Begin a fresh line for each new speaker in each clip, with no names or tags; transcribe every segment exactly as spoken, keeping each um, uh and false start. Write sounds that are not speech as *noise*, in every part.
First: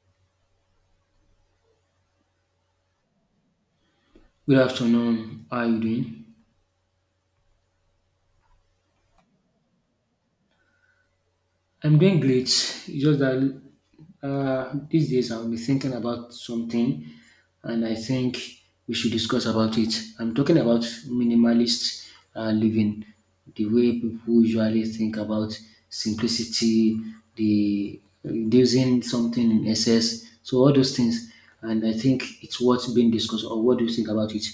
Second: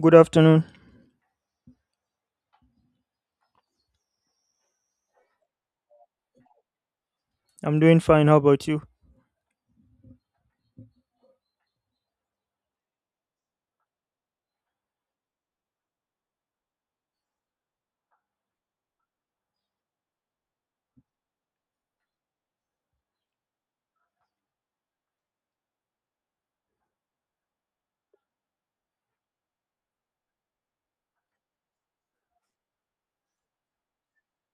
Good afternoon.
Good afternoon. How are you doing?
I'm doing fine. How about you?
I'm doing great. It's just that uh, these days I've be thinking about something, and I think we should discuss about it. I'm talking about minimalist uh, living, the way people usually think about simplicity, the reducing something in excess, so all those things. And I think it's what's being discussed, or what do you think about it?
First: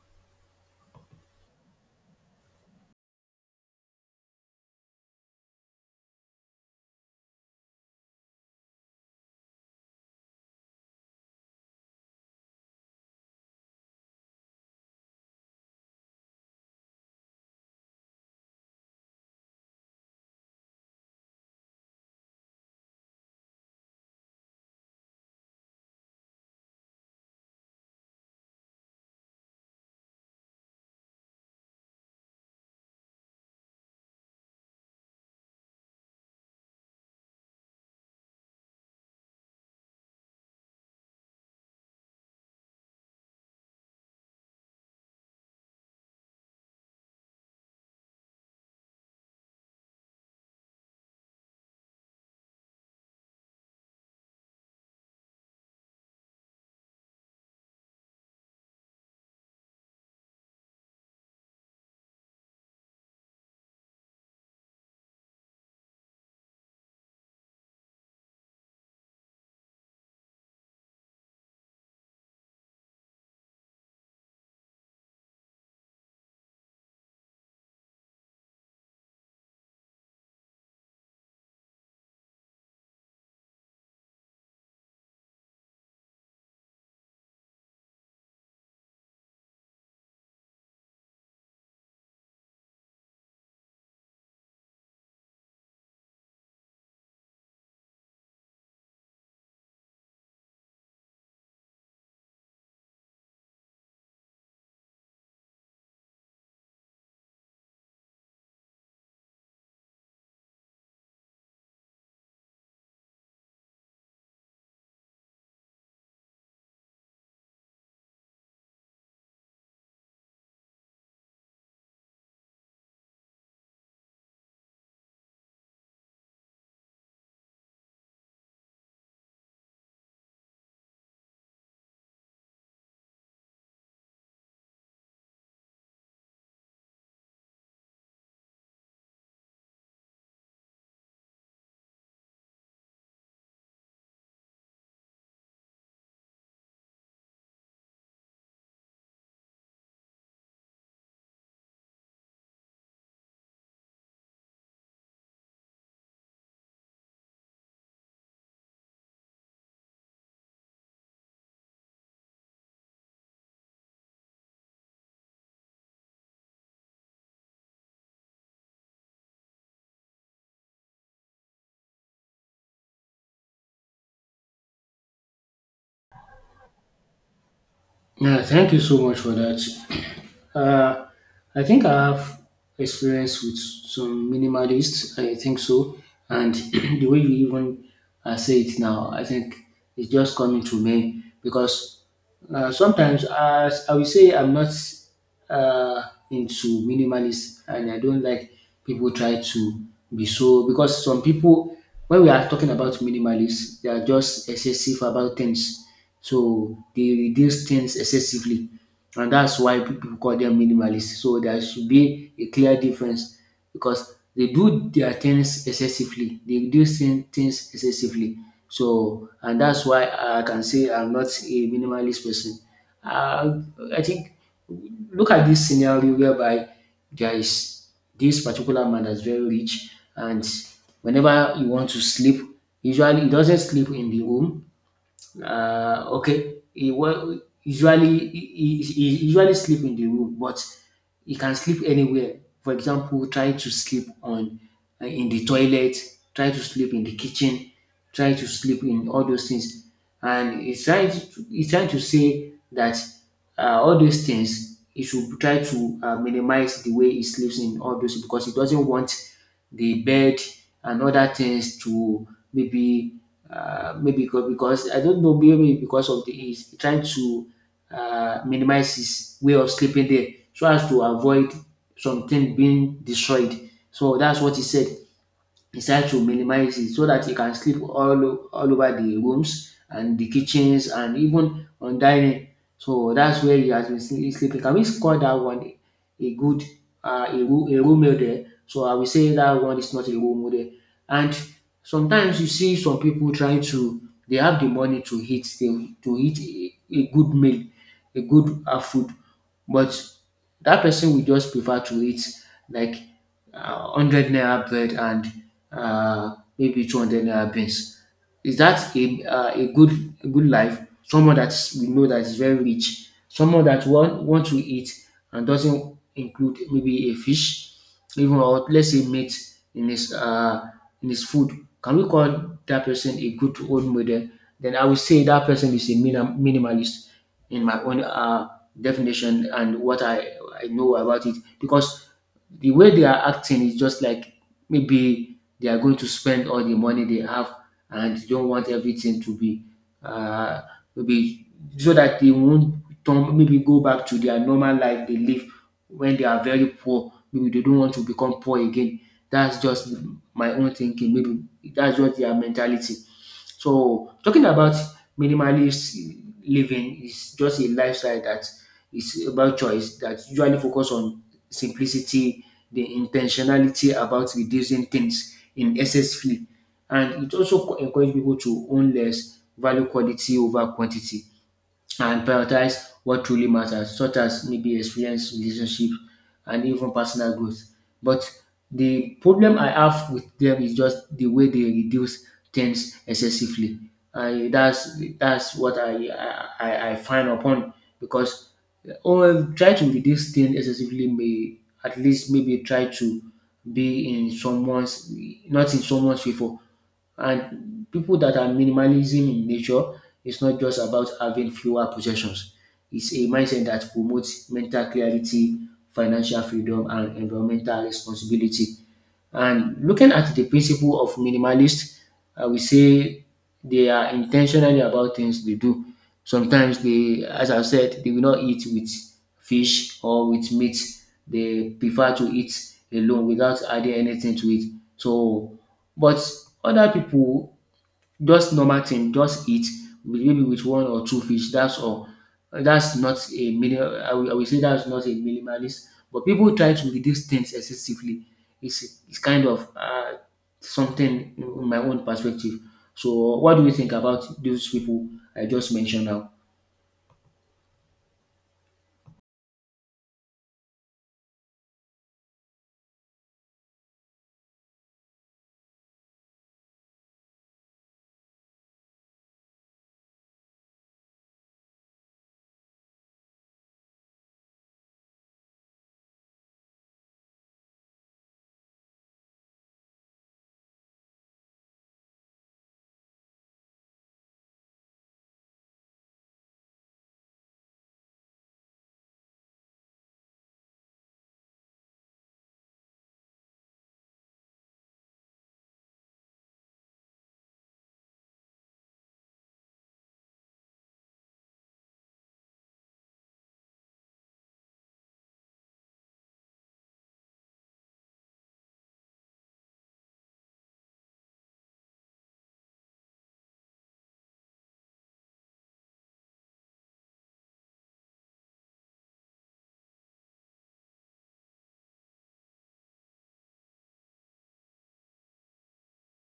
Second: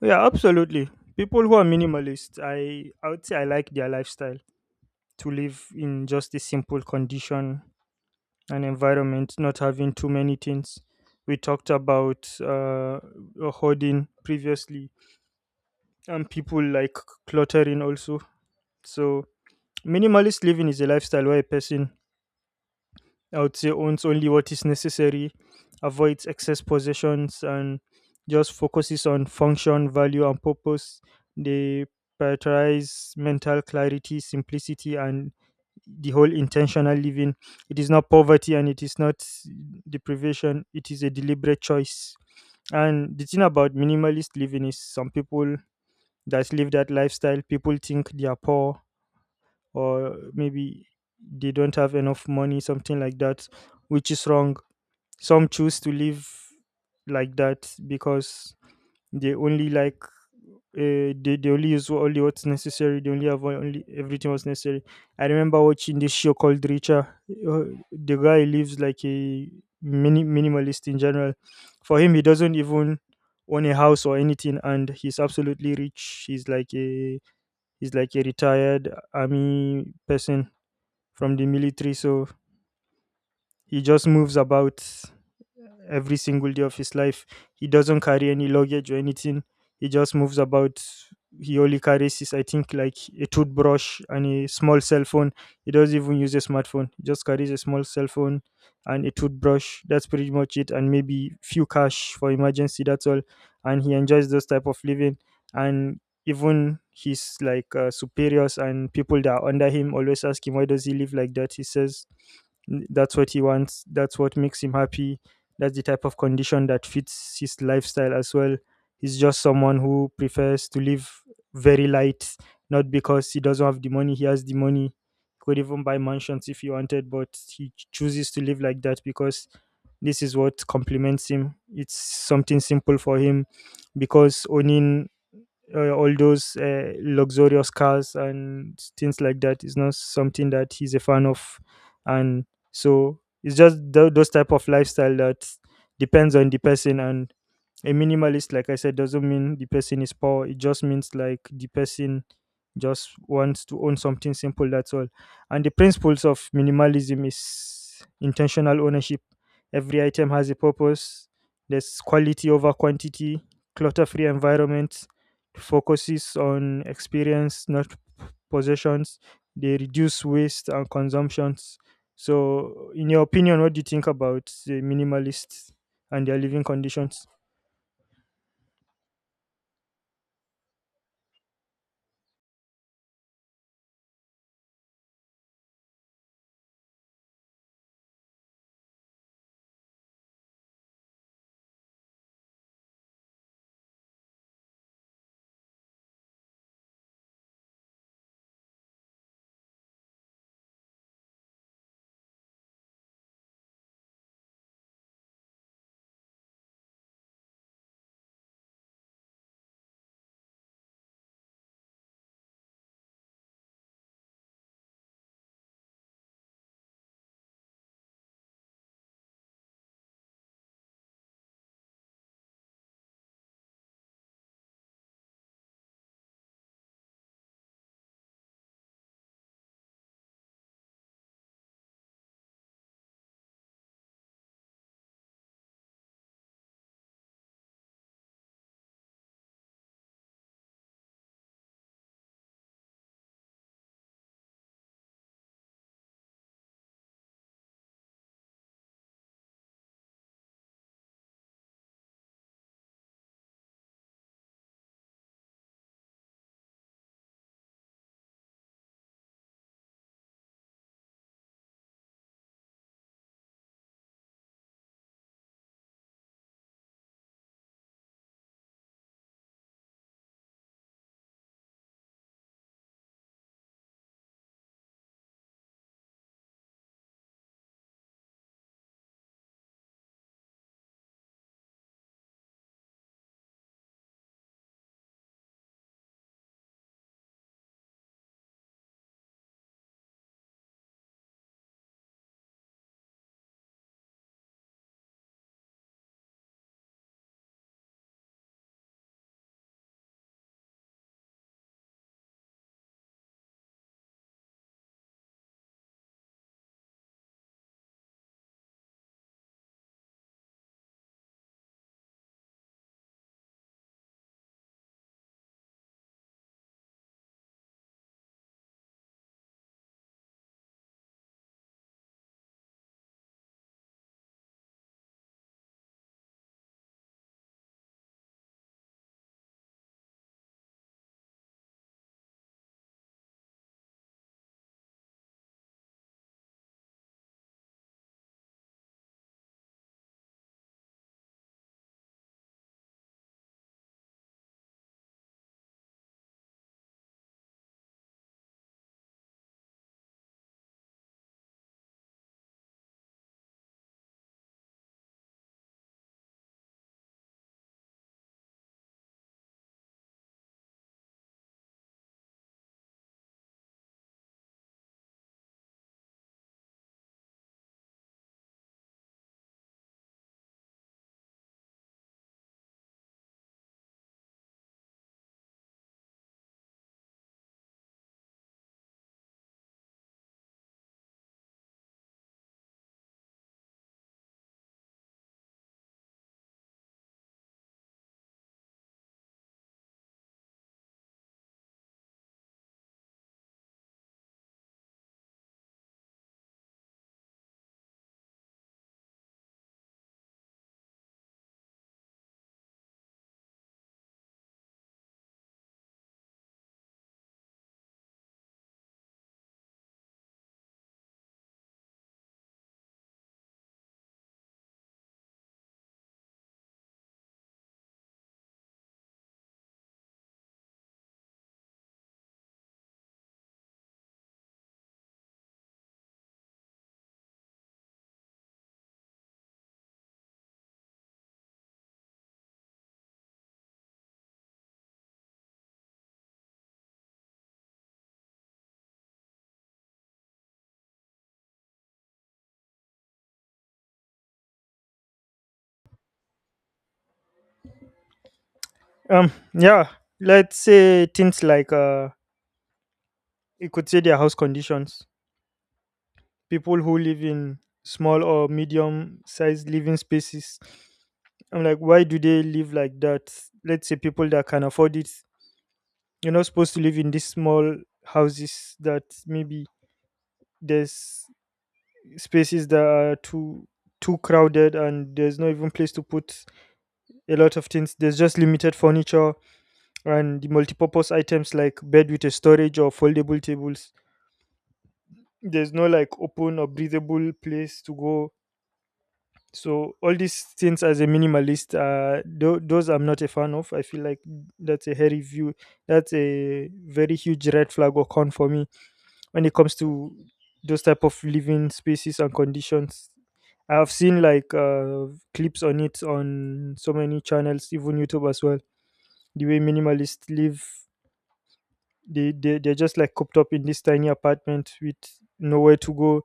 Yeah, absolutely. People who are minimalist, I I would say I like their lifestyle to live in just a simple condition and environment, not having too many things. We talked about uh, hoarding previously, and people like cluttering also. So minimalist living is a lifestyle where a person I would say owns only what is necessary, avoids excess possessions, and just focuses on function, value, and purpose. They prioritize mental clarity, simplicity, and the whole intentional living. It is not poverty and it is not deprivation, it is a deliberate choice. And the thing about minimalist living is some people that live that lifestyle, people think they are poor or maybe they don't have enough money, something like that, which is wrong. Some choose to live like that because they only like uh, they, they only use only what's necessary. They only have only everything was necessary. I remember watching this show called Richa. Uh, the guy lives like a mini minimalist in general. For him, he doesn't even own a house or anything, and he's absolutely rich. He's like a he's like a retired army person from the military, so he just moves about every single day of his life. He doesn't carry any luggage or anything. He just moves about. He only carries his, I think, like a toothbrush and a small cell phone. He doesn't even use a smartphone. He just carries a small cell phone and a toothbrush. That's pretty much it. And maybe few cash for emergency. That's all. And he enjoys those type of living. And even his like uh, superiors and people that are under him always ask him why does he live like that. He says, "N- that's what he wants, that's what makes him happy, that's the type of condition that fits his lifestyle as well. He's just someone who prefers to live very light, not because he doesn't have the money, he has the money. He could even buy mansions if he wanted, but he chooses to live like that because this is what complements him. It's something simple for him because owning uh, all those uh, luxurious cars and things like that is not something that he's a fan of, and so it's just tho- those type of lifestyle that depends on the person. And a minimalist, like I said, doesn't mean the person is poor, it just means like the person just wants to own something simple, that's all. And the principles of minimalism is intentional ownership, every item has a purpose, there's quality over quantity, clutter free environments, focuses on experience not possessions, they reduce waste and consumptions. So in your opinion, what do you think about the minimalists and their living conditions?
Yeah, thank you so much for that. *clears throat* Uh, I think I have experience with some minimalists. I think so, and *clears throat* the way you even uh, say it now, I think it's just coming to me because uh, sometimes as I will say, I'm not uh, into minimalist, and I don't like people try to be so because some people, when we are talking about minimalists, they are just excessive about things, so they reduce things excessively, and that's why people call them minimalists. So there should be a clear difference because they do their things excessively, they reduce thin- things excessively, so and that's why I can say I'm not a minimalist person. uh, I think look at this scenario whereby there is this particular man that's very rich, and whenever he wants to sleep, usually he doesn't sleep in the room. Uh, okay, he, well, usually he, he, he usually sleep in the room, but he can sleep anywhere. For example, try to sleep on uh, in the toilet, try to sleep in the kitchen, try to sleep in all those things. And he's trying to, he's trying to say that uh, all these things he should try to uh, minimize the way he sleeps in all those because he doesn't want the bed and other things to maybe uh, maybe because, because I don't know, maybe because of the he's trying to uh, minimize his way of sleeping there so as to avoid something being destroyed. So that's what he said. He tries to minimize it so that he can sleep all o- all over the rooms and the kitchens and even on dining. So that's where he has been sle- sleeping. Can we score that one a good uh, a, ru- a room meal there? So I will say that one is not a role model. And sometimes you see some people trying to they have the money to eat they, to eat a, a good meal, a good uh, food, but that person will just prefer to eat like uh, one hundred naira bread and uh, maybe two hundred naira beans. Is that a, uh, a good a good life? Someone that we know that is very rich, someone that want, want to eat, and doesn't include maybe a fish, even, or let's say meat in his uh, in his food. Can we call that person a good role model? Then I would say that person is a minim- minimalist in my own uh, definition and what I, I know about it because the way they are acting is just like, maybe, they are going to spend all the money they have and they don't want everything to be uh, maybe so that they won't turn, maybe go back to their normal life they live when they are very poor. Maybe they don't want to become poor again. That's just my own thinking. Maybe that's just their mentality. So talking about minimalist living is just a lifestyle that is about choice that usually focus on simplicity, the intentionality about reducing things in excessively, and it also co- encourage people to own less, value quality over quantity, and prioritize what truly matters, such as maybe experience, relationship, and even personal growth. But the problem I have with them is just the way they reduce things excessively. And that's that's what I I, I I find upon because or try to reduce things excessively may at least maybe try to be in someone's not in someone's favor, and people that are minimalism in nature, it's not just about having fewer possessions. It's a mindset that promotes mental clarity, financial freedom, and environmental responsibility. And looking at the principle of minimalist, I will say they are intentionally about things they do. Sometimes they, as I said, they will not eat with fish or with meat. They prefer to eat alone without adding anything to it. So, but other people just normal thing, just eat with maybe with one or two fish, that's all. Uh, That's not a minimal, I will I will say that's not a minimalist, but people try to reduce things excessively. It's it's kind of uh, something in my own perspective. So what do you think about those people I just mentioned now?
Um, yeah, let's say things like uh, you could say their house conditions. People who live in small or medium-sized living spaces. I'm like, why do they live like that? Let's say people that can afford it. You're not supposed to live in these small houses that maybe there's spaces that are too too crowded and there's no even place to put a lot of things. There's just limited furniture and the multipurpose items like bed with a storage or foldable tables. There's no like open or breathable place to go. So all these things as a minimalist, uh tho- those I'm not a fan of. I feel like that's a hairy view, that's a very huge red flag or con for me when it comes to those type of living spaces and conditions. I've seen like uh clips on it on so many channels, even YouTube as well. The way minimalists live, they, they they're just like cooped up in this tiny apartment with nowhere to go.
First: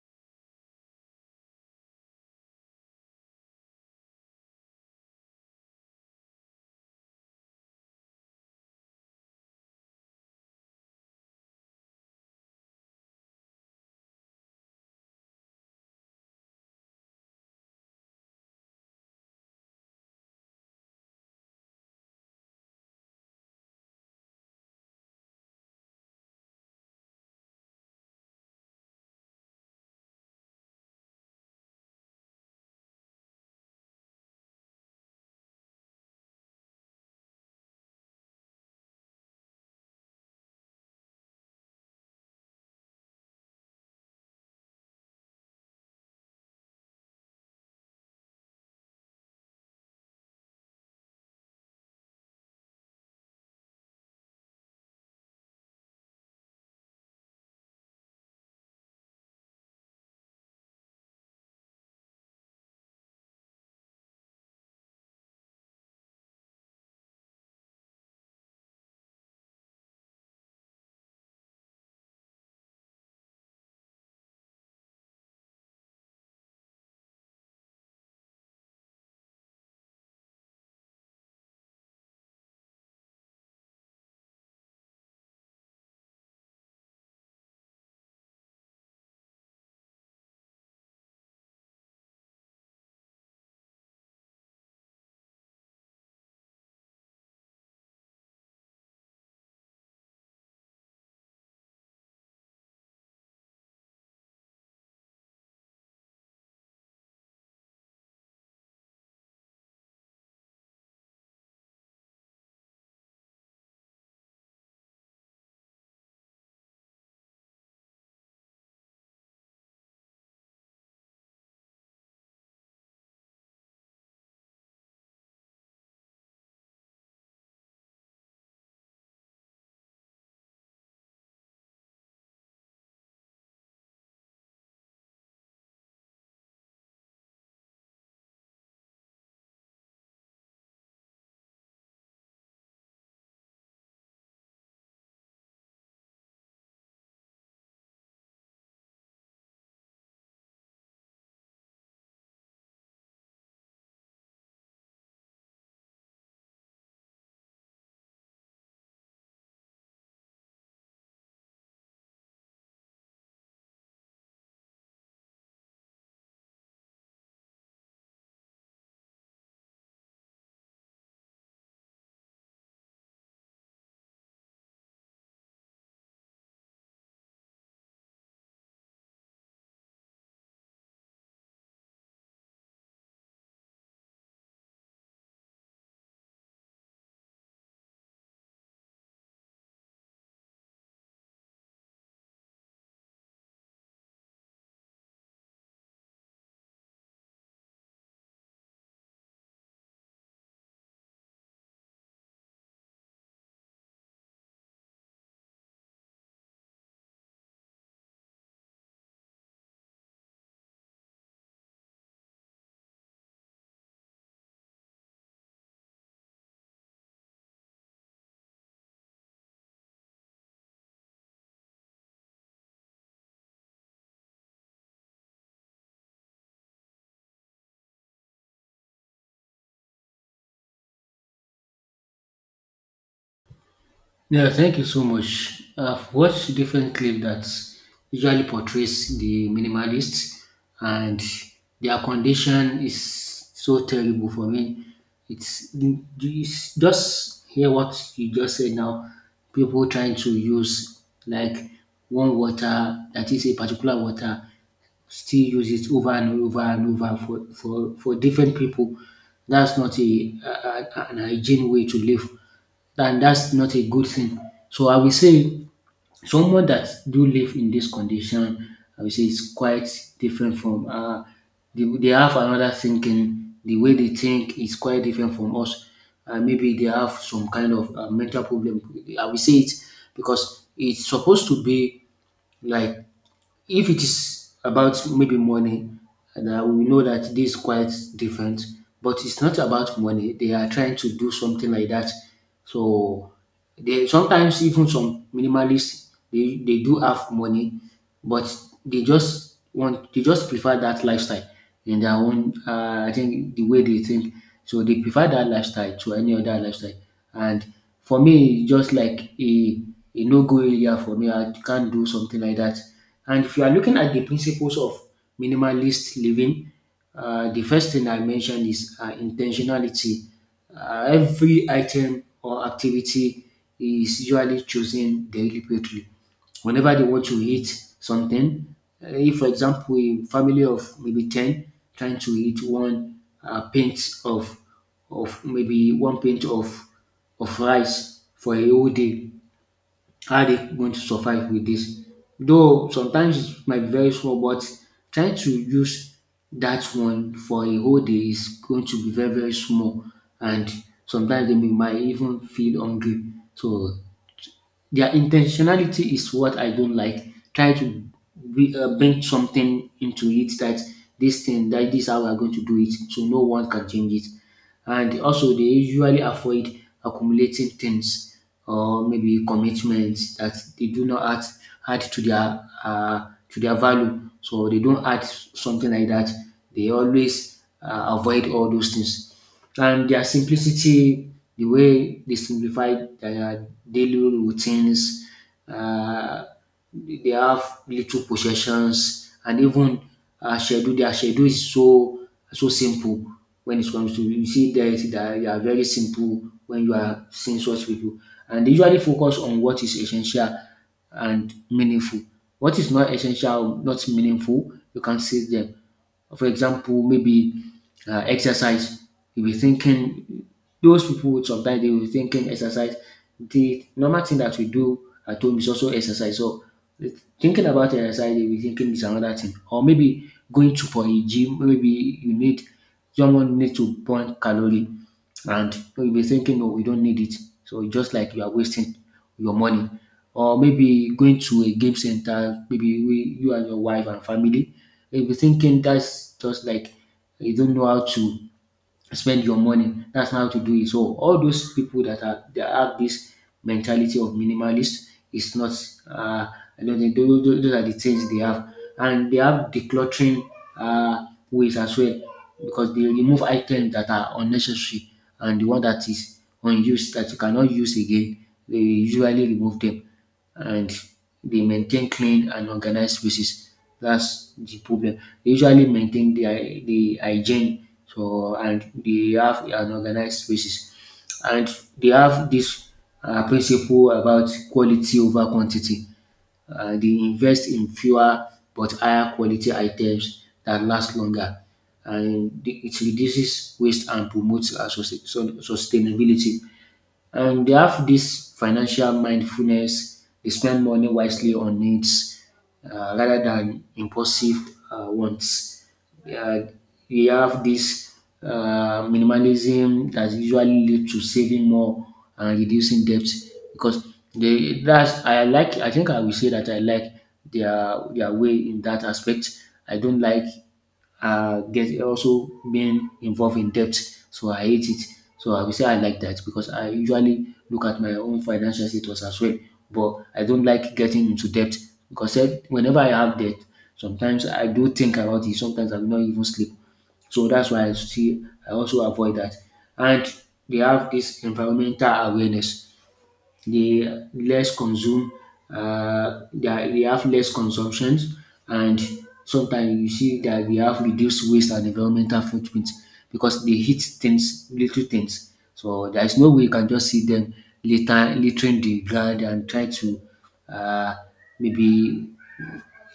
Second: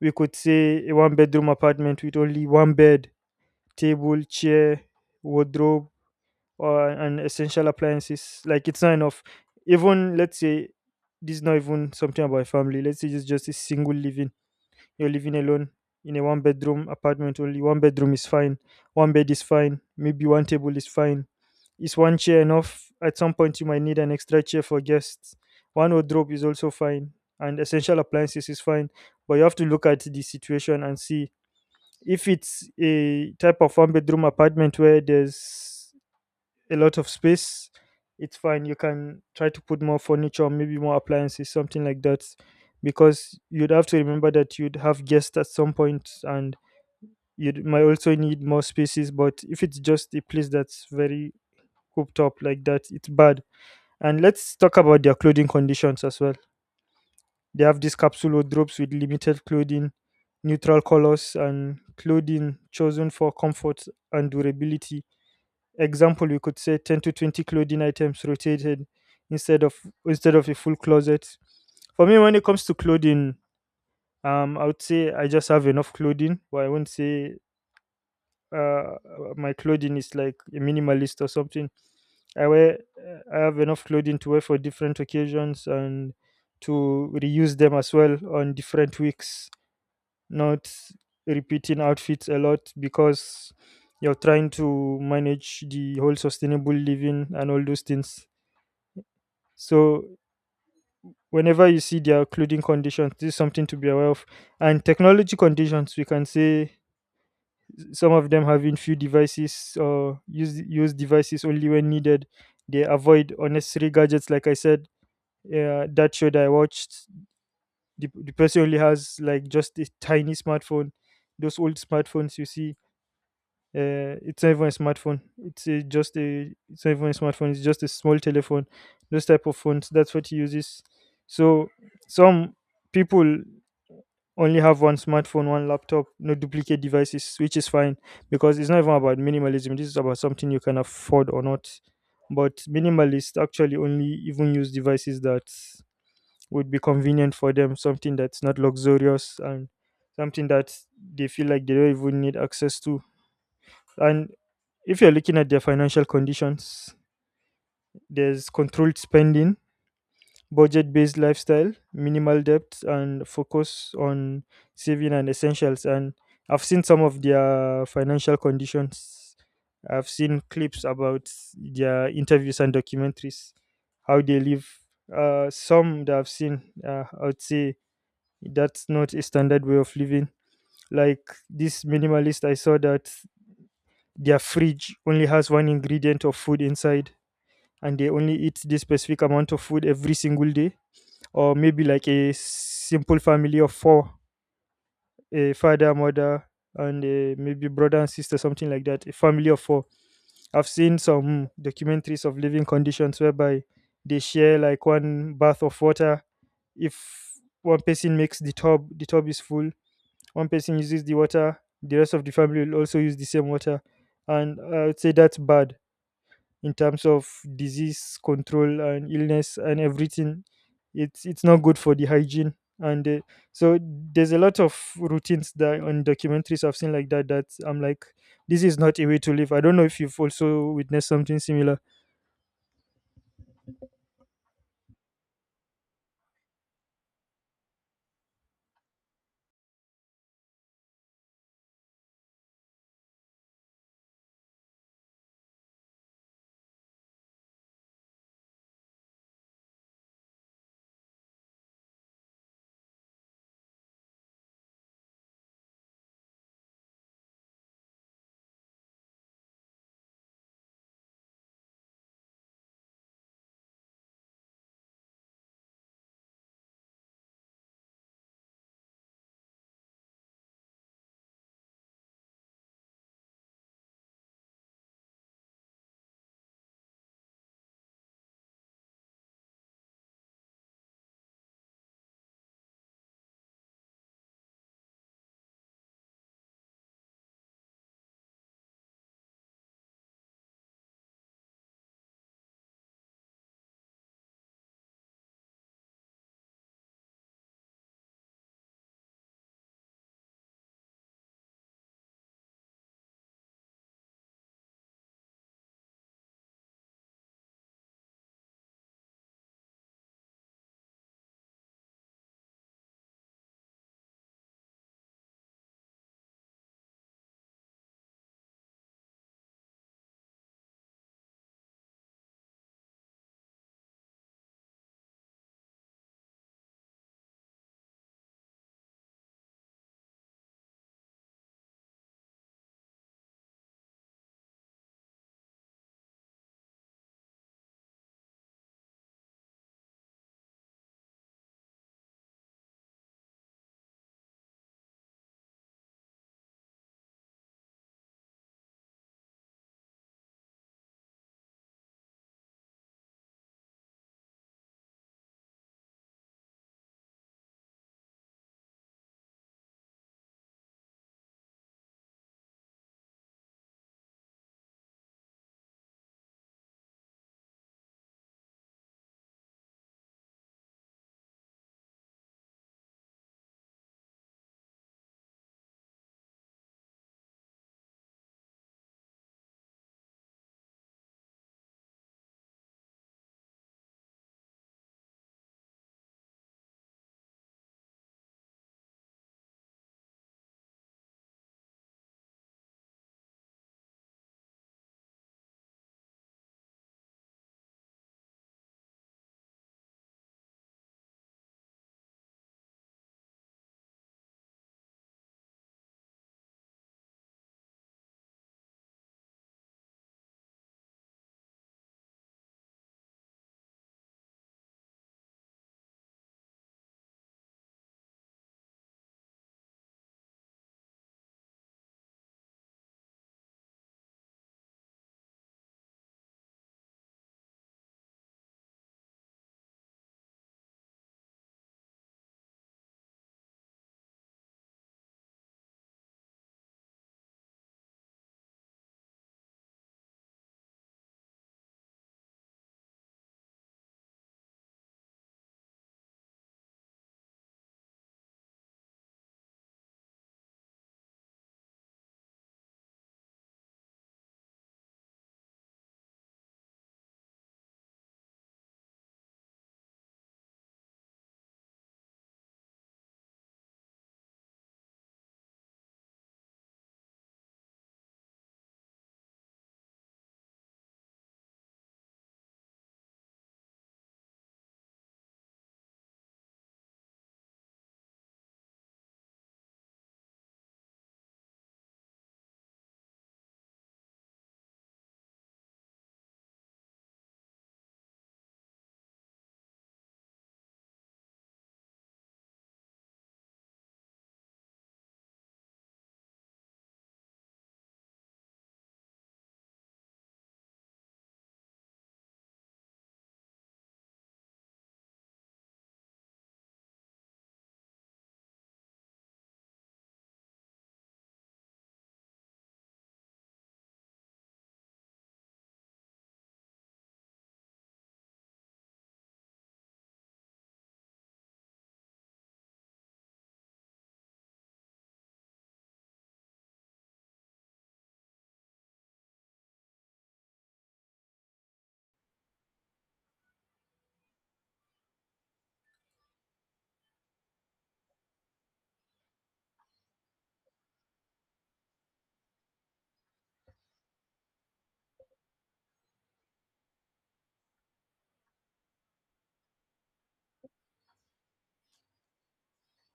We could say a one bedroom apartment with only one bed, table, chair, wardrobe, or and essential appliances, like it's not enough. Even let's say this is not even something about a family, let's say it's just a single living, you're living alone in a one bedroom apartment. Only one bedroom is fine, one bed is fine, maybe one table is fine. Is one chair enough? At some point you might need an extra chair for guests. One wardrobe is also fine and essential appliances is fine. But you have to look at the situation and see if it's a type of one bedroom apartment where there's a lot of space, it's fine. You can try to put more furniture, or maybe more appliances, something like that, because you'd have to remember that you'd have guests at some point and you might also need more spaces. But if it's just a place that's very hooped up like that, it's bad. And let's talk about their clothing conditions as well. They have these capsule wardrobes with limited clothing, neutral colors, and clothing chosen for comfort and durability. Example, we could say ten to twenty clothing items rotated instead of instead of a full closet. For me, when it comes to clothing, um, I would say I just have enough clothing, but I wouldn't say uh my clothing is like a minimalist or something. I wear I have enough clothing to wear for different occasions and to reuse them as well on different weeks, not repeating outfits a lot because you're trying to manage the whole sustainable living and all those things. So whenever you see their clothing conditions, this is something to be aware of. And technology conditions, we can say some of them having few devices or use use devices only when needed. They avoid unnecessary gadgets, like I said. Uh, that show that I watched, the, the person only has like just a tiny smartphone. Those old smartphones you see. Uh, it's not even a smartphone. It's a, just a. It's not even a smartphone. It's just a small telephone. Those type of phones. That's what he uses. So some people only have one smartphone, one laptop, no duplicate devices, which is fine because it's not even about minimalism. This is about something you can afford or not. But minimalists actually only even use devices that would be convenient for them, something that's not luxurious and something that they feel like they don't even need access to. And if you're looking at their financial conditions, there's controlled spending, budget based lifestyle, minimal debt, and focus on saving and essentials. And I've seen some of their financial conditions. I've seen clips about their interviews and documentaries, how they live. Uh, some that I've seen, uh, I would say that's not a standard way of living. Like this minimalist, I saw that their fridge only has one ingredient of food inside and they only eat this specific amount of food every single day. Or maybe like a simple family of four, a father, mother, and uh, maybe brother and sister, something like that, a family of four. I've seen some hmm, documentaries of living conditions whereby they share like one bath of water. If one person makes the tub, the tub is full, one person uses the water, the rest of the family will also use the same water. And I would say that's bad in terms of disease control and illness and everything. It's it's not good for the hygiene. And uh, so there's a lot of routines that on documentaries I've seen like that that I'm like, this is not a way to live. I don't know if you've also witnessed something similar.
Yeah, thank you so much. I've watched different clips that usually portrays the minimalists, and their condition is so terrible for me. It's, it's just hear what you just said now. People trying to use like one water that is a particular water still use it over and over and over for, for, for different people. That's not a, a, a- an hygiene way to live, and that's not a good thing. So I will say someone that do live in this condition, I will say it's quite different from uh, they, they have another thinking. The way they think is quite different from us. Uh, maybe they have some kind of uh, mental problem. I will say it because it's supposed to be like, if it is about maybe money, that we know that this is quite different, but it's not about money. They are trying to do something like that. So they, sometimes even some minimalists they, they do have money, but they just want they just prefer that lifestyle in their own uh, I think the way they think. So they prefer that lifestyle to any other lifestyle. And for me, it's just like a, a no go area for me. I can't do something like that. And if you are looking at the principles of minimalist living, uh, the first thing I mentioned is uh, intentionality. Uh, every item or activity is usually chosen deliberately. Whenever they want to eat something, uh, if for example a family of maybe ten trying to eat one uh, pint of of maybe one pint of of rice for a whole day, how are they going to survive with this? Though sometimes it might be very small, but trying to use that one for a whole day is going to be very very small, and sometimes they may- might even feel hungry. So their intentionality is what I don't like. Try to bri- uh, bring something into it that this thing, that this is how we're going to do it, so no one can change it. And also, they usually avoid accumulating things or maybe commitments that they do not add add to their uh, to their value. So they don't add something like that. They always uh, avoid all those things and their simplicity, the way they simplify their daily routines, uh, they have little possessions, and even uh, schedule. Their schedule is so so simple when it comes to, you see, there is that they are very simple when you are seeing such people, and they usually focus on what is essential and meaningful. What is not essential, not meaningful, you can see them. For example, maybe uh, exercise. You'll be thinking those people sometimes they will be thinking exercise. The normal thing that we do at home is also exercise. So thinking about exercise, they'll be thinking is another thing. Or maybe going to for a gym, maybe you need someone need to burn calorie, and you'll be thinking, no, we don't need it. So it's just like you are wasting your money. Or maybe going to a game center, maybe we, you and your wife and family, if You'll thinking that's just like you don't know how to spend your money. That's not how to do it. So all those people that are that have this mentality of minimalist it's not. Uh, I don't think those, those those are the things they have, and they have decluttering uh, ways as well because they remove items that are unnecessary and the one that is unused that you cannot use again. They usually remove them, and they maintain clean and organized spaces. That's the problem. They usually maintain the, hy- the hygiene, so, and they have an organized spaces. And they have this uh, principle about quality over quantity. Uh, they invest in fewer but higher quality items that last longer. And the- it reduces waste and promotes uh, sus- sun- sustainability, and they have this financial mindfulness. They spend money wisely on needs uh, rather than impulsive uh, wants. Uh, they have this uh, minimalism that usually leads to saving more and reducing debt because they that's I like, I think I will say that I like their their way in that aspect. I don't like uh, get also being involved in debt. So I hate it. So I will say I like that because I usually look at my own financial status as well. But I don't like getting into debt because eh, whenever I have debt, sometimes I do think about it. Sometimes I will not even sleep. So that's why I see I also avoid that. And they have this environmental awareness, they less consume, uh, they, are- they have less consumptions, and sometimes you see that we have reduced waste and environmental footprint because they hit things, little things, so there is no way you can just see them litter, littering the ground and try to uh, maybe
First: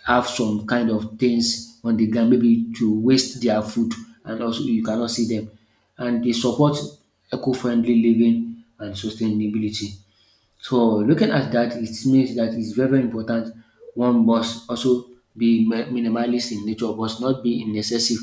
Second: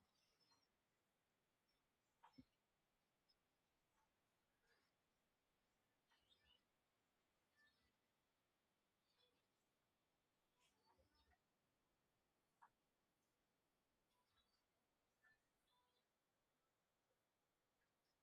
have some kind of things on the ground, maybe to waste their food, and also you cannot see them. And they support eco-friendly living and sustainability. So looking at that, it means that it's very, very important. One must also be mi- minimalist in nature, must not be in excessive.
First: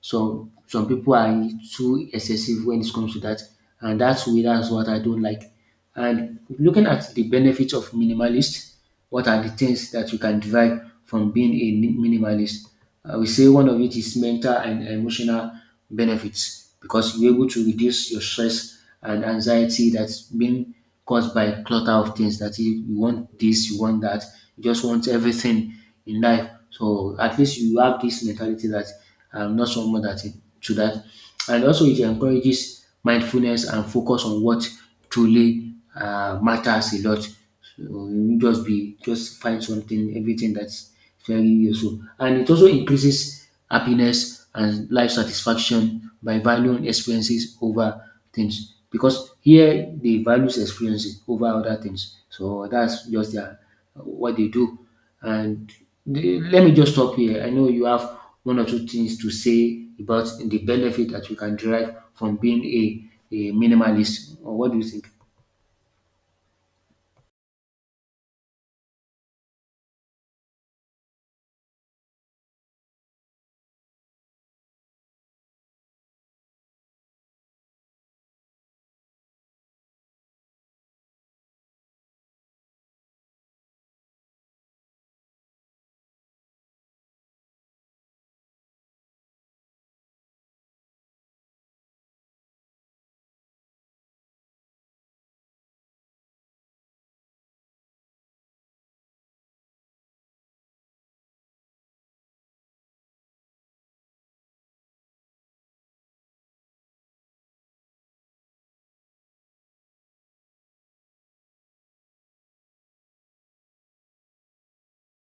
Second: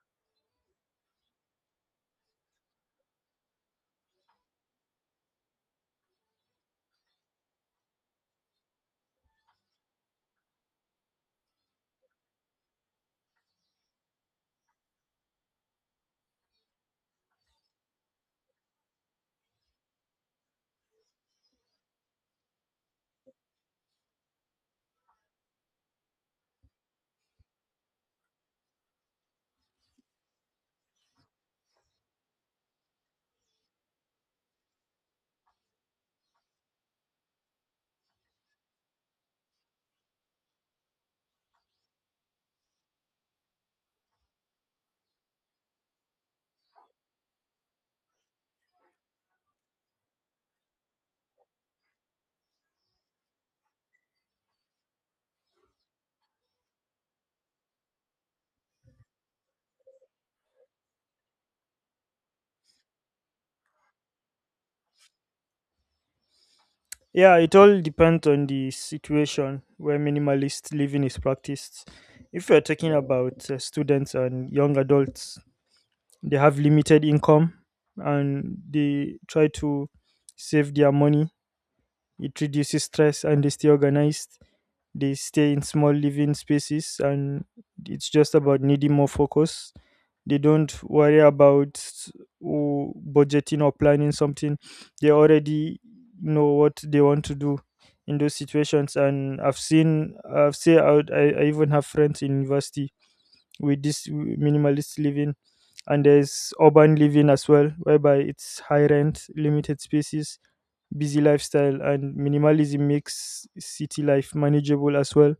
Some some people are too excessive when it comes to that, and that's where that's what I don't like. And looking at the benefits of minimalist, what are the things that you can derive from being a minimalist? I will say one of it is mental and emotional benefits because you're able to reduce your stress and anxiety that's being caused by clutter of things that you you want this, you want that, you just want everything in life. So at least you have this mentality that I'm not someone that is to that. And also it encourages mindfulness and focus on what truly uh, matters a lot. So you just be just find something, everything that's very useful. And it also increases happiness and life satisfaction by valuing experiences over things. Because here they values experiences over other things. So that's just their what they do. And the, let me just stop here. I know you have one or two things to say about the benefit that you can derive from being a, a minimalist. Or what do you think?
Yeah, it all depends on the situation where minimalist living is practiced. If you're talking about uh, students and young adults, they have limited income and they try to save their money. It reduces stress and they stay organized. They stay in small living spaces and it's just about needing more focus. They don't worry about, oh, budgeting or planning something. They already know what they want to do in those situations. And I've seen, I've say, I, would- I I even have friends in university with this minimalist living. And there's urban living as well whereby it's high rent, limited spaces, busy lifestyle, and minimalism makes city life manageable as well.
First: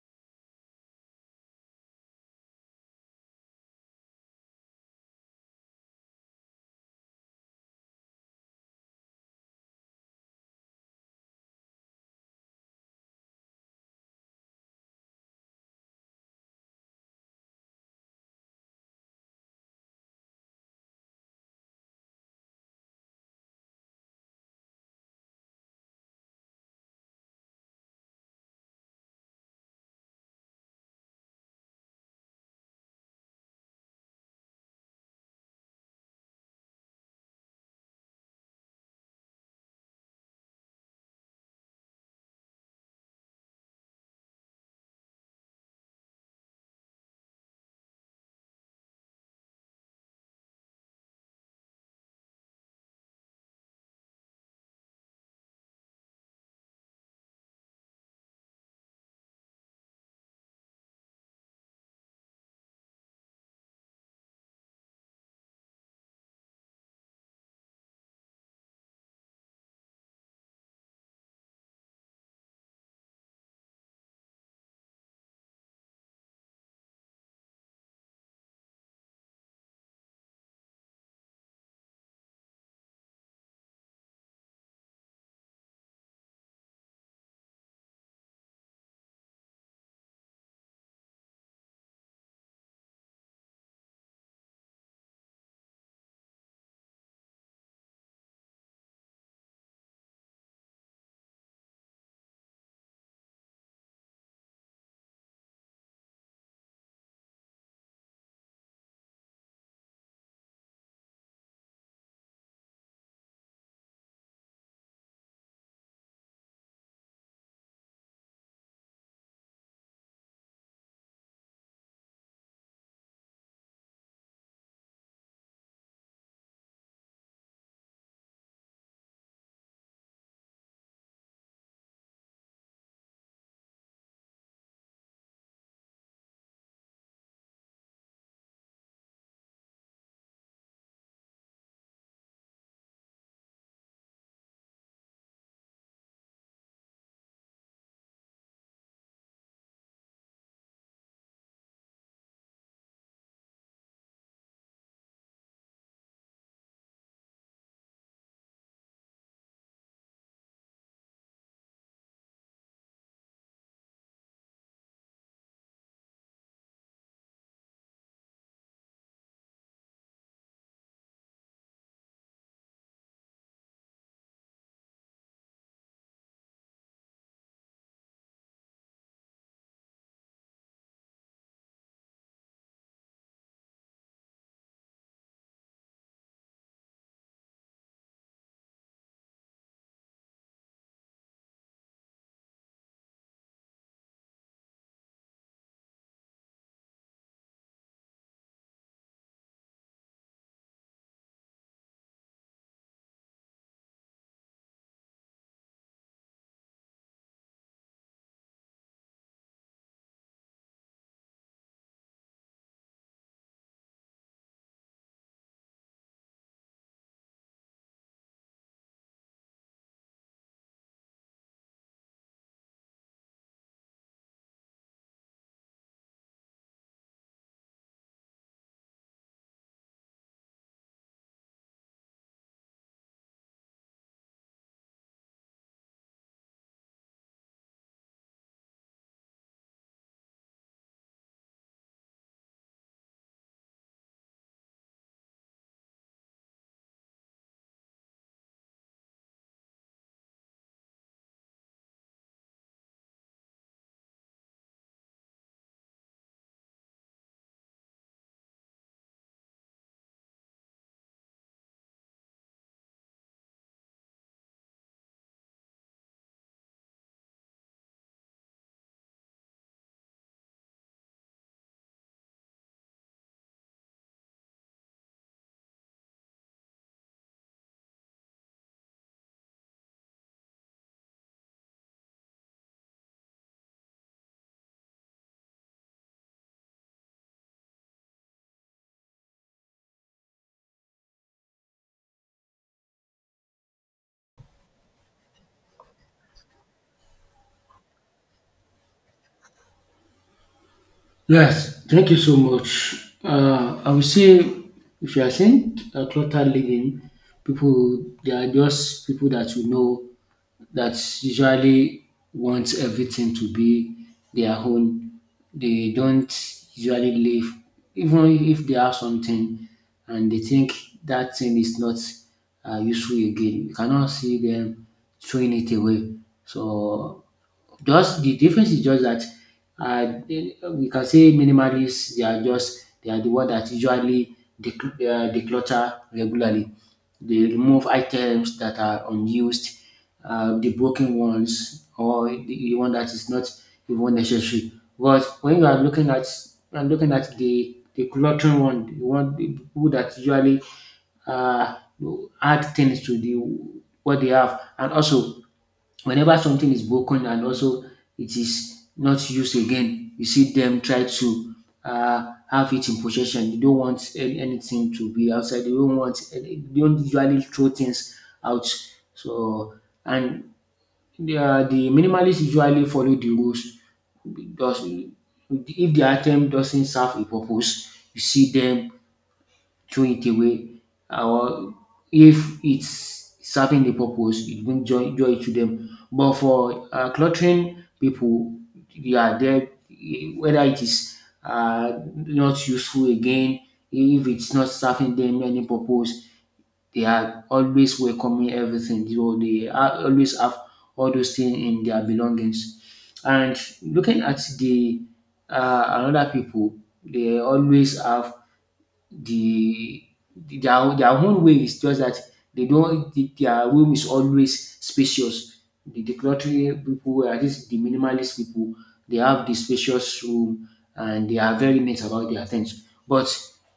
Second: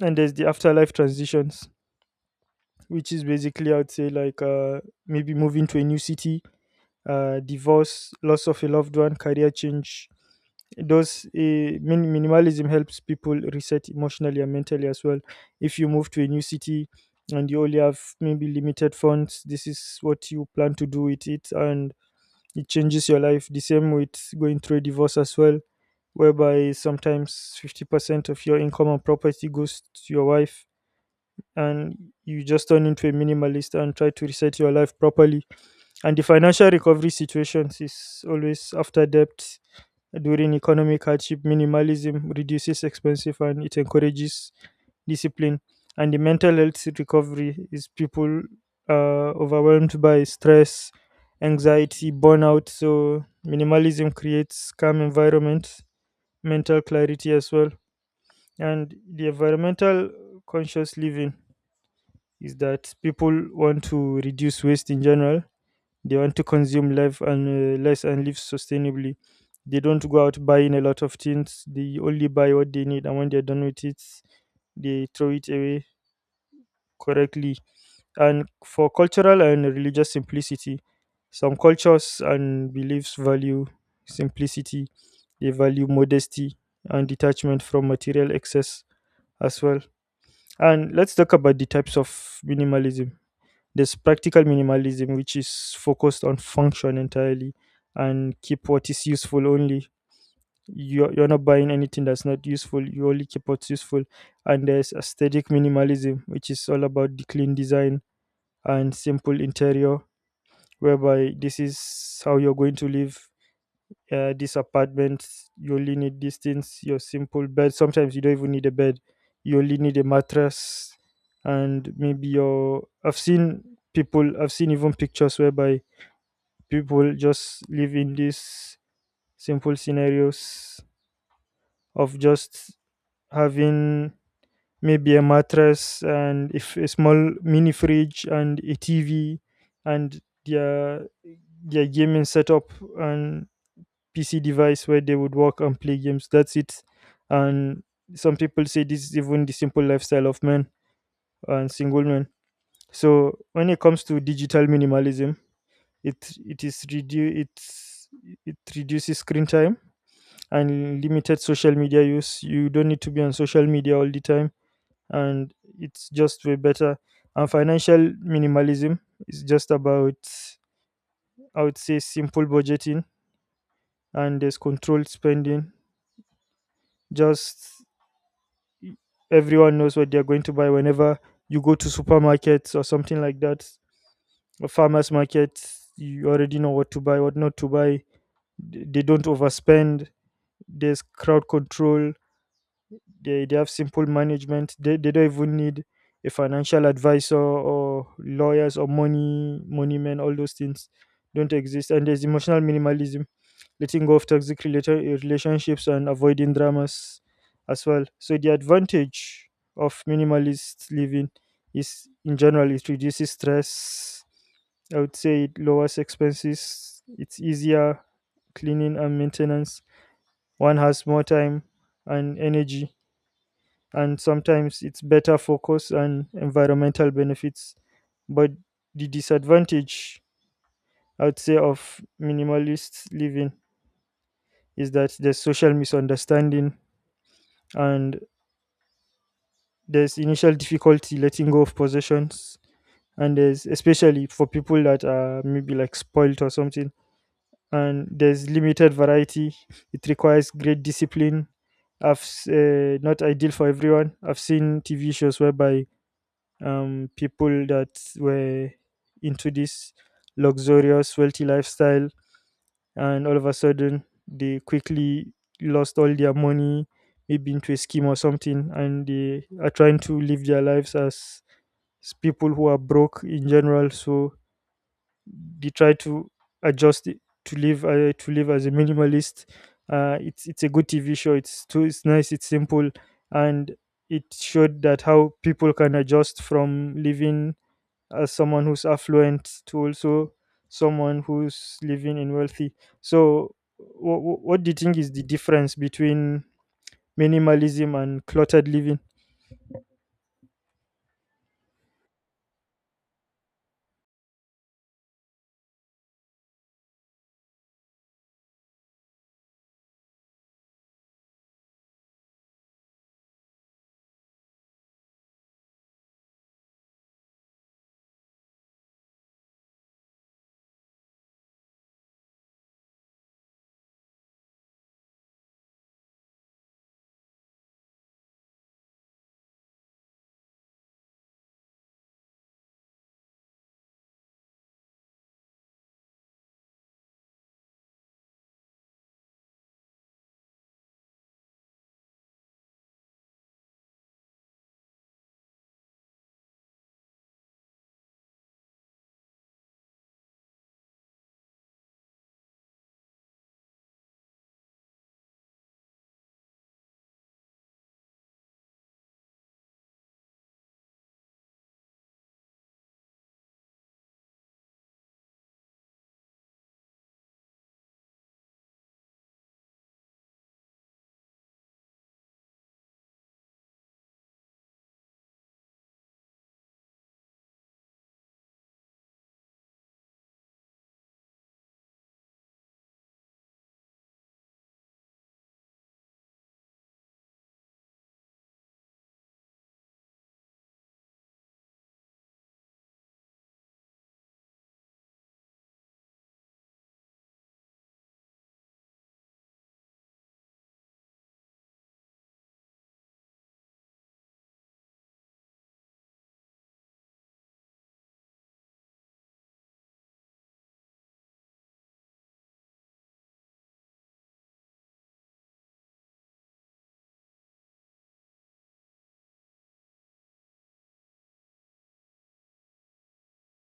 And there's the afterlife transitions, which is basically I'd say like uh, maybe moving to a new city, uh, divorce, loss of a loved one, career change. Those uh, min- minimalism helps people reset emotionally and mentally as well. If you move to a new city and you only have maybe limited funds, this is what you plan to do with it, and it changes your life. The same with going through a divorce as well, whereby sometimes fifty percent of your income and property goes to your wife, and you just turn into a minimalist and try to reset your life properly. And the financial recovery situations is always after debt during economic hardship. Minimalism reduces expensive and it encourages discipline. And the mental health recovery is people uh, overwhelmed by stress, anxiety, burnout. So minimalism creates calm environment, mental clarity as well. And the environmental conscious living is that people want to reduce waste in general, they want to consume life and uh, less and live sustainably. They don't go out buying a lot of things. They only buy what they need, and when they're done with it, they throw it away correctly. And for cultural and religious simplicity, some cultures and beliefs value simplicity. They value modesty and detachment from material excess as well. And let's talk about the types of minimalism. There's practical minimalism, which is focused on function entirely and keep what is useful only. You're, you're not buying anything that's not useful, you only keep what's useful. And there's aesthetic minimalism, which is all about the clean design and simple interior, whereby this is how you're going to live, yeah, this apartment, you only need these things, your simple bed. Sometimes you don't even need a bed, you only need a mattress, and maybe your. I've seen people, I've seen even pictures whereby people just live in these simple scenarios of just having maybe a mattress and if a small mini fridge and a T V and their their gaming setup and P C device where they would work and play games. That's it. And some people say this is even the simple lifestyle of men and single men. So when it comes to digital minimalism, it it is redu- it's it reduces screen time and limited social media use. You don't need to be on social media all the time, and it's just way better. And financial minimalism is just about, I would say, simple budgeting, and there's controlled spending. Just everyone knows what they're going to buy. Whenever you go to supermarkets or something like that, or farmers markets, you already know what to buy, what not to buy. They don't overspend, there's crowd control, they, they have simple management, they, they don't even need a financial advisor or lawyers or money money men, all those things don't exist. And there's emotional minimalism, letting go of toxic relata- relationships and avoiding dramas as well. So the advantage of minimalist living is, in general, it reduces stress, I would say it lowers expenses, it's easier cleaning and maintenance, one has more time and energy, and sometimes it's better focus and environmental benefits. But the disadvantage, I would say, of minimalist living is that there's social misunderstanding, and there's initial difficulty letting go of possessions, and there's especially for people that are maybe like spoiled or something, and there's limited variety. It requires great discipline. I've s- uh, not ideal for everyone. I've seen T V shows whereby um, people that were into this luxurious, wealthy lifestyle, and all of a sudden they quickly lost all their money, maybe into a scheme or something, and they are trying to live their lives as s- people who are broke in general. So they try to adjust it to live, uh, to live as a minimalist. Uh, it's it's a good T V show. It's too, it's nice. It's simple, and it showed that how people can adjust from living as someone who's affluent to also someone who's living in wealthy. So, what, what do you think is the difference between minimalism and cluttered living?
Yes, thank you so much. Uh, I would say if you are saying uh, clutter living, people they are just people that you know that usually wants everything to be their own. They don't usually leave. Even if they have something and they think that thing is not uh, useful again. You cannot see them throwing it away. So just the difference is just that uh, they- we can say minimalists they are just they are the one that usually decl- uh, declutter regularly, they remove items that are unused, uh, the broken ones, or the the one that is not even necessary. But when you are looking at you are looking at the the cluttering one, the one the people that usually uh, add things to the what they have, and also whenever something is broken and also it is not used again, you see them try to uh, have it in possession. They don't want any, anything to be outside. They don't want. They don't usually throw things out. So and the, uh, the minimalists usually follow the rules. Does if the item doesn't serve a purpose, you see them throw it away, or if it's serving the purpose it brings joy joy to them. But for uh, cluttering people, they are there, eh, whether it is uh, not useful again, if it's not serving them any purpose, they are always welcoming everything, so they are always have all those things in their belongings. And looking at the uh, another people, they always have the their their own way is just that they don't the, their room is always spacious. The decluttering people, at least the minimalist people, they have the spacious room and they are very neat about their things. But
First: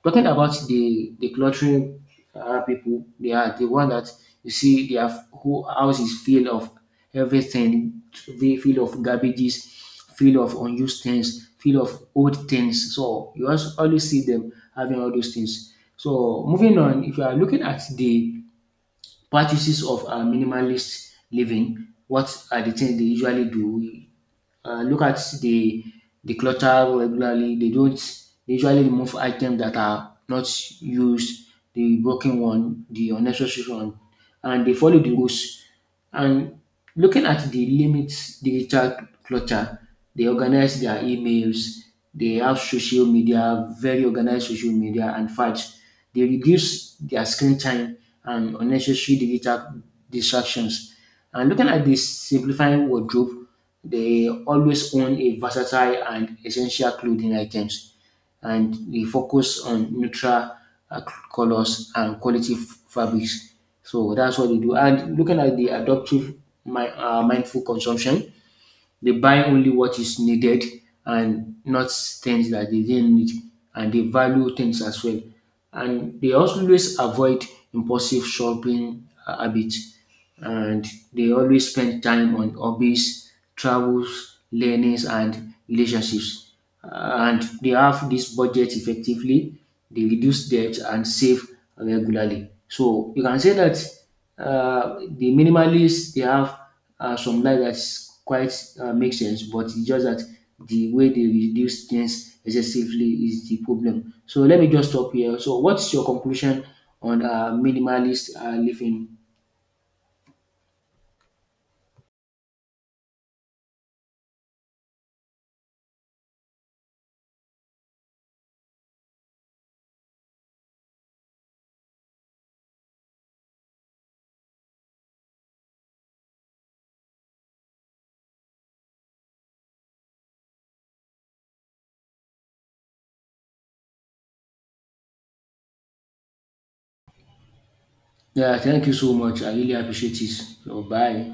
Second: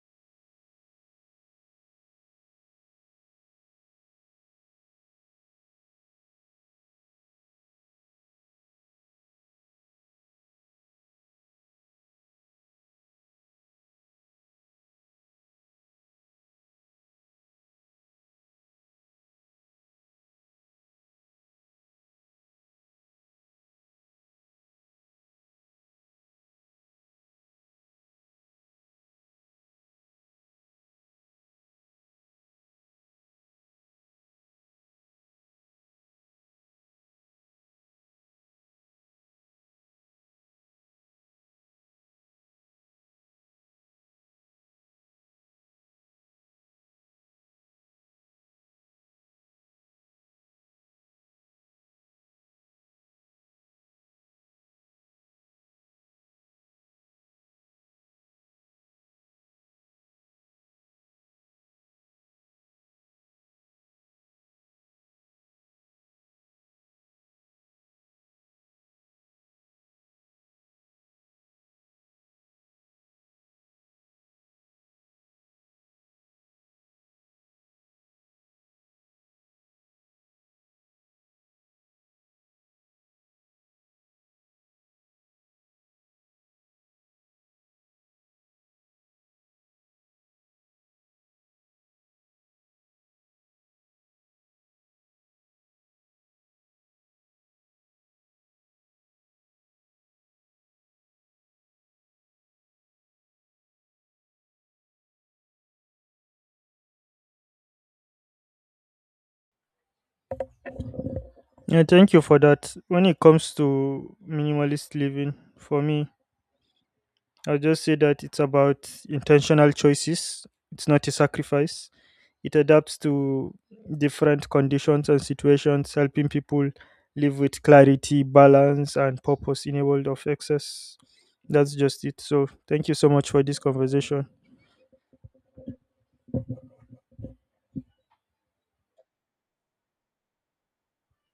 talking about the decluttering uh, people, they are the one that you see their whole house is filled of everything, they filled of garbages, filled of unused things, filled of old things. So you also always see them having all those things. So moving on, if you are looking at the practices of uh, minimalist living, what are the things they usually do? Uh, look at the the clutter regularly. They don't they usually remove items that are not used, the broken one, the unnecessary one, and they follow the rules. And looking at the limits digital clutter, they organize their emails, they have social media, very organized social media and files. They reduce their screen time and unnecessary digital distractions. And looking at this simplifying wardrobe, they always own a versatile and essential clothing items and we focus on neutral uh, colors and quality f- fabrics. So that's what we do. And looking at the adoptive mi- uh, mindful consumption, they buy only what is needed and not things that they didn't need, and they value things as well. And they also always avoid impulsive shopping uh, habits, and they always spend time on hobbies, travels, learnings, and relationships. And they have this budget effectively, they reduce debt and save regularly. So you can say that uh, the minimalists they have uh, some life that's quite uh, makes sense, but it's just that the way they reduce things excessively is the problem. So let me just stop here. So what's your conclusion on uh, minimalist uh, living?
Yeah, thank you for that. When it comes to minimalist living, for me, I'll just say that it's about intentional choices, it's not a sacrifice. It adapts to different conditions and situations, helping people live with clarity, balance, and purpose in a world of excess. That's just it. So, thank you so much for this conversation.
Yeah, thank you so much. I really appreciate it. So bye.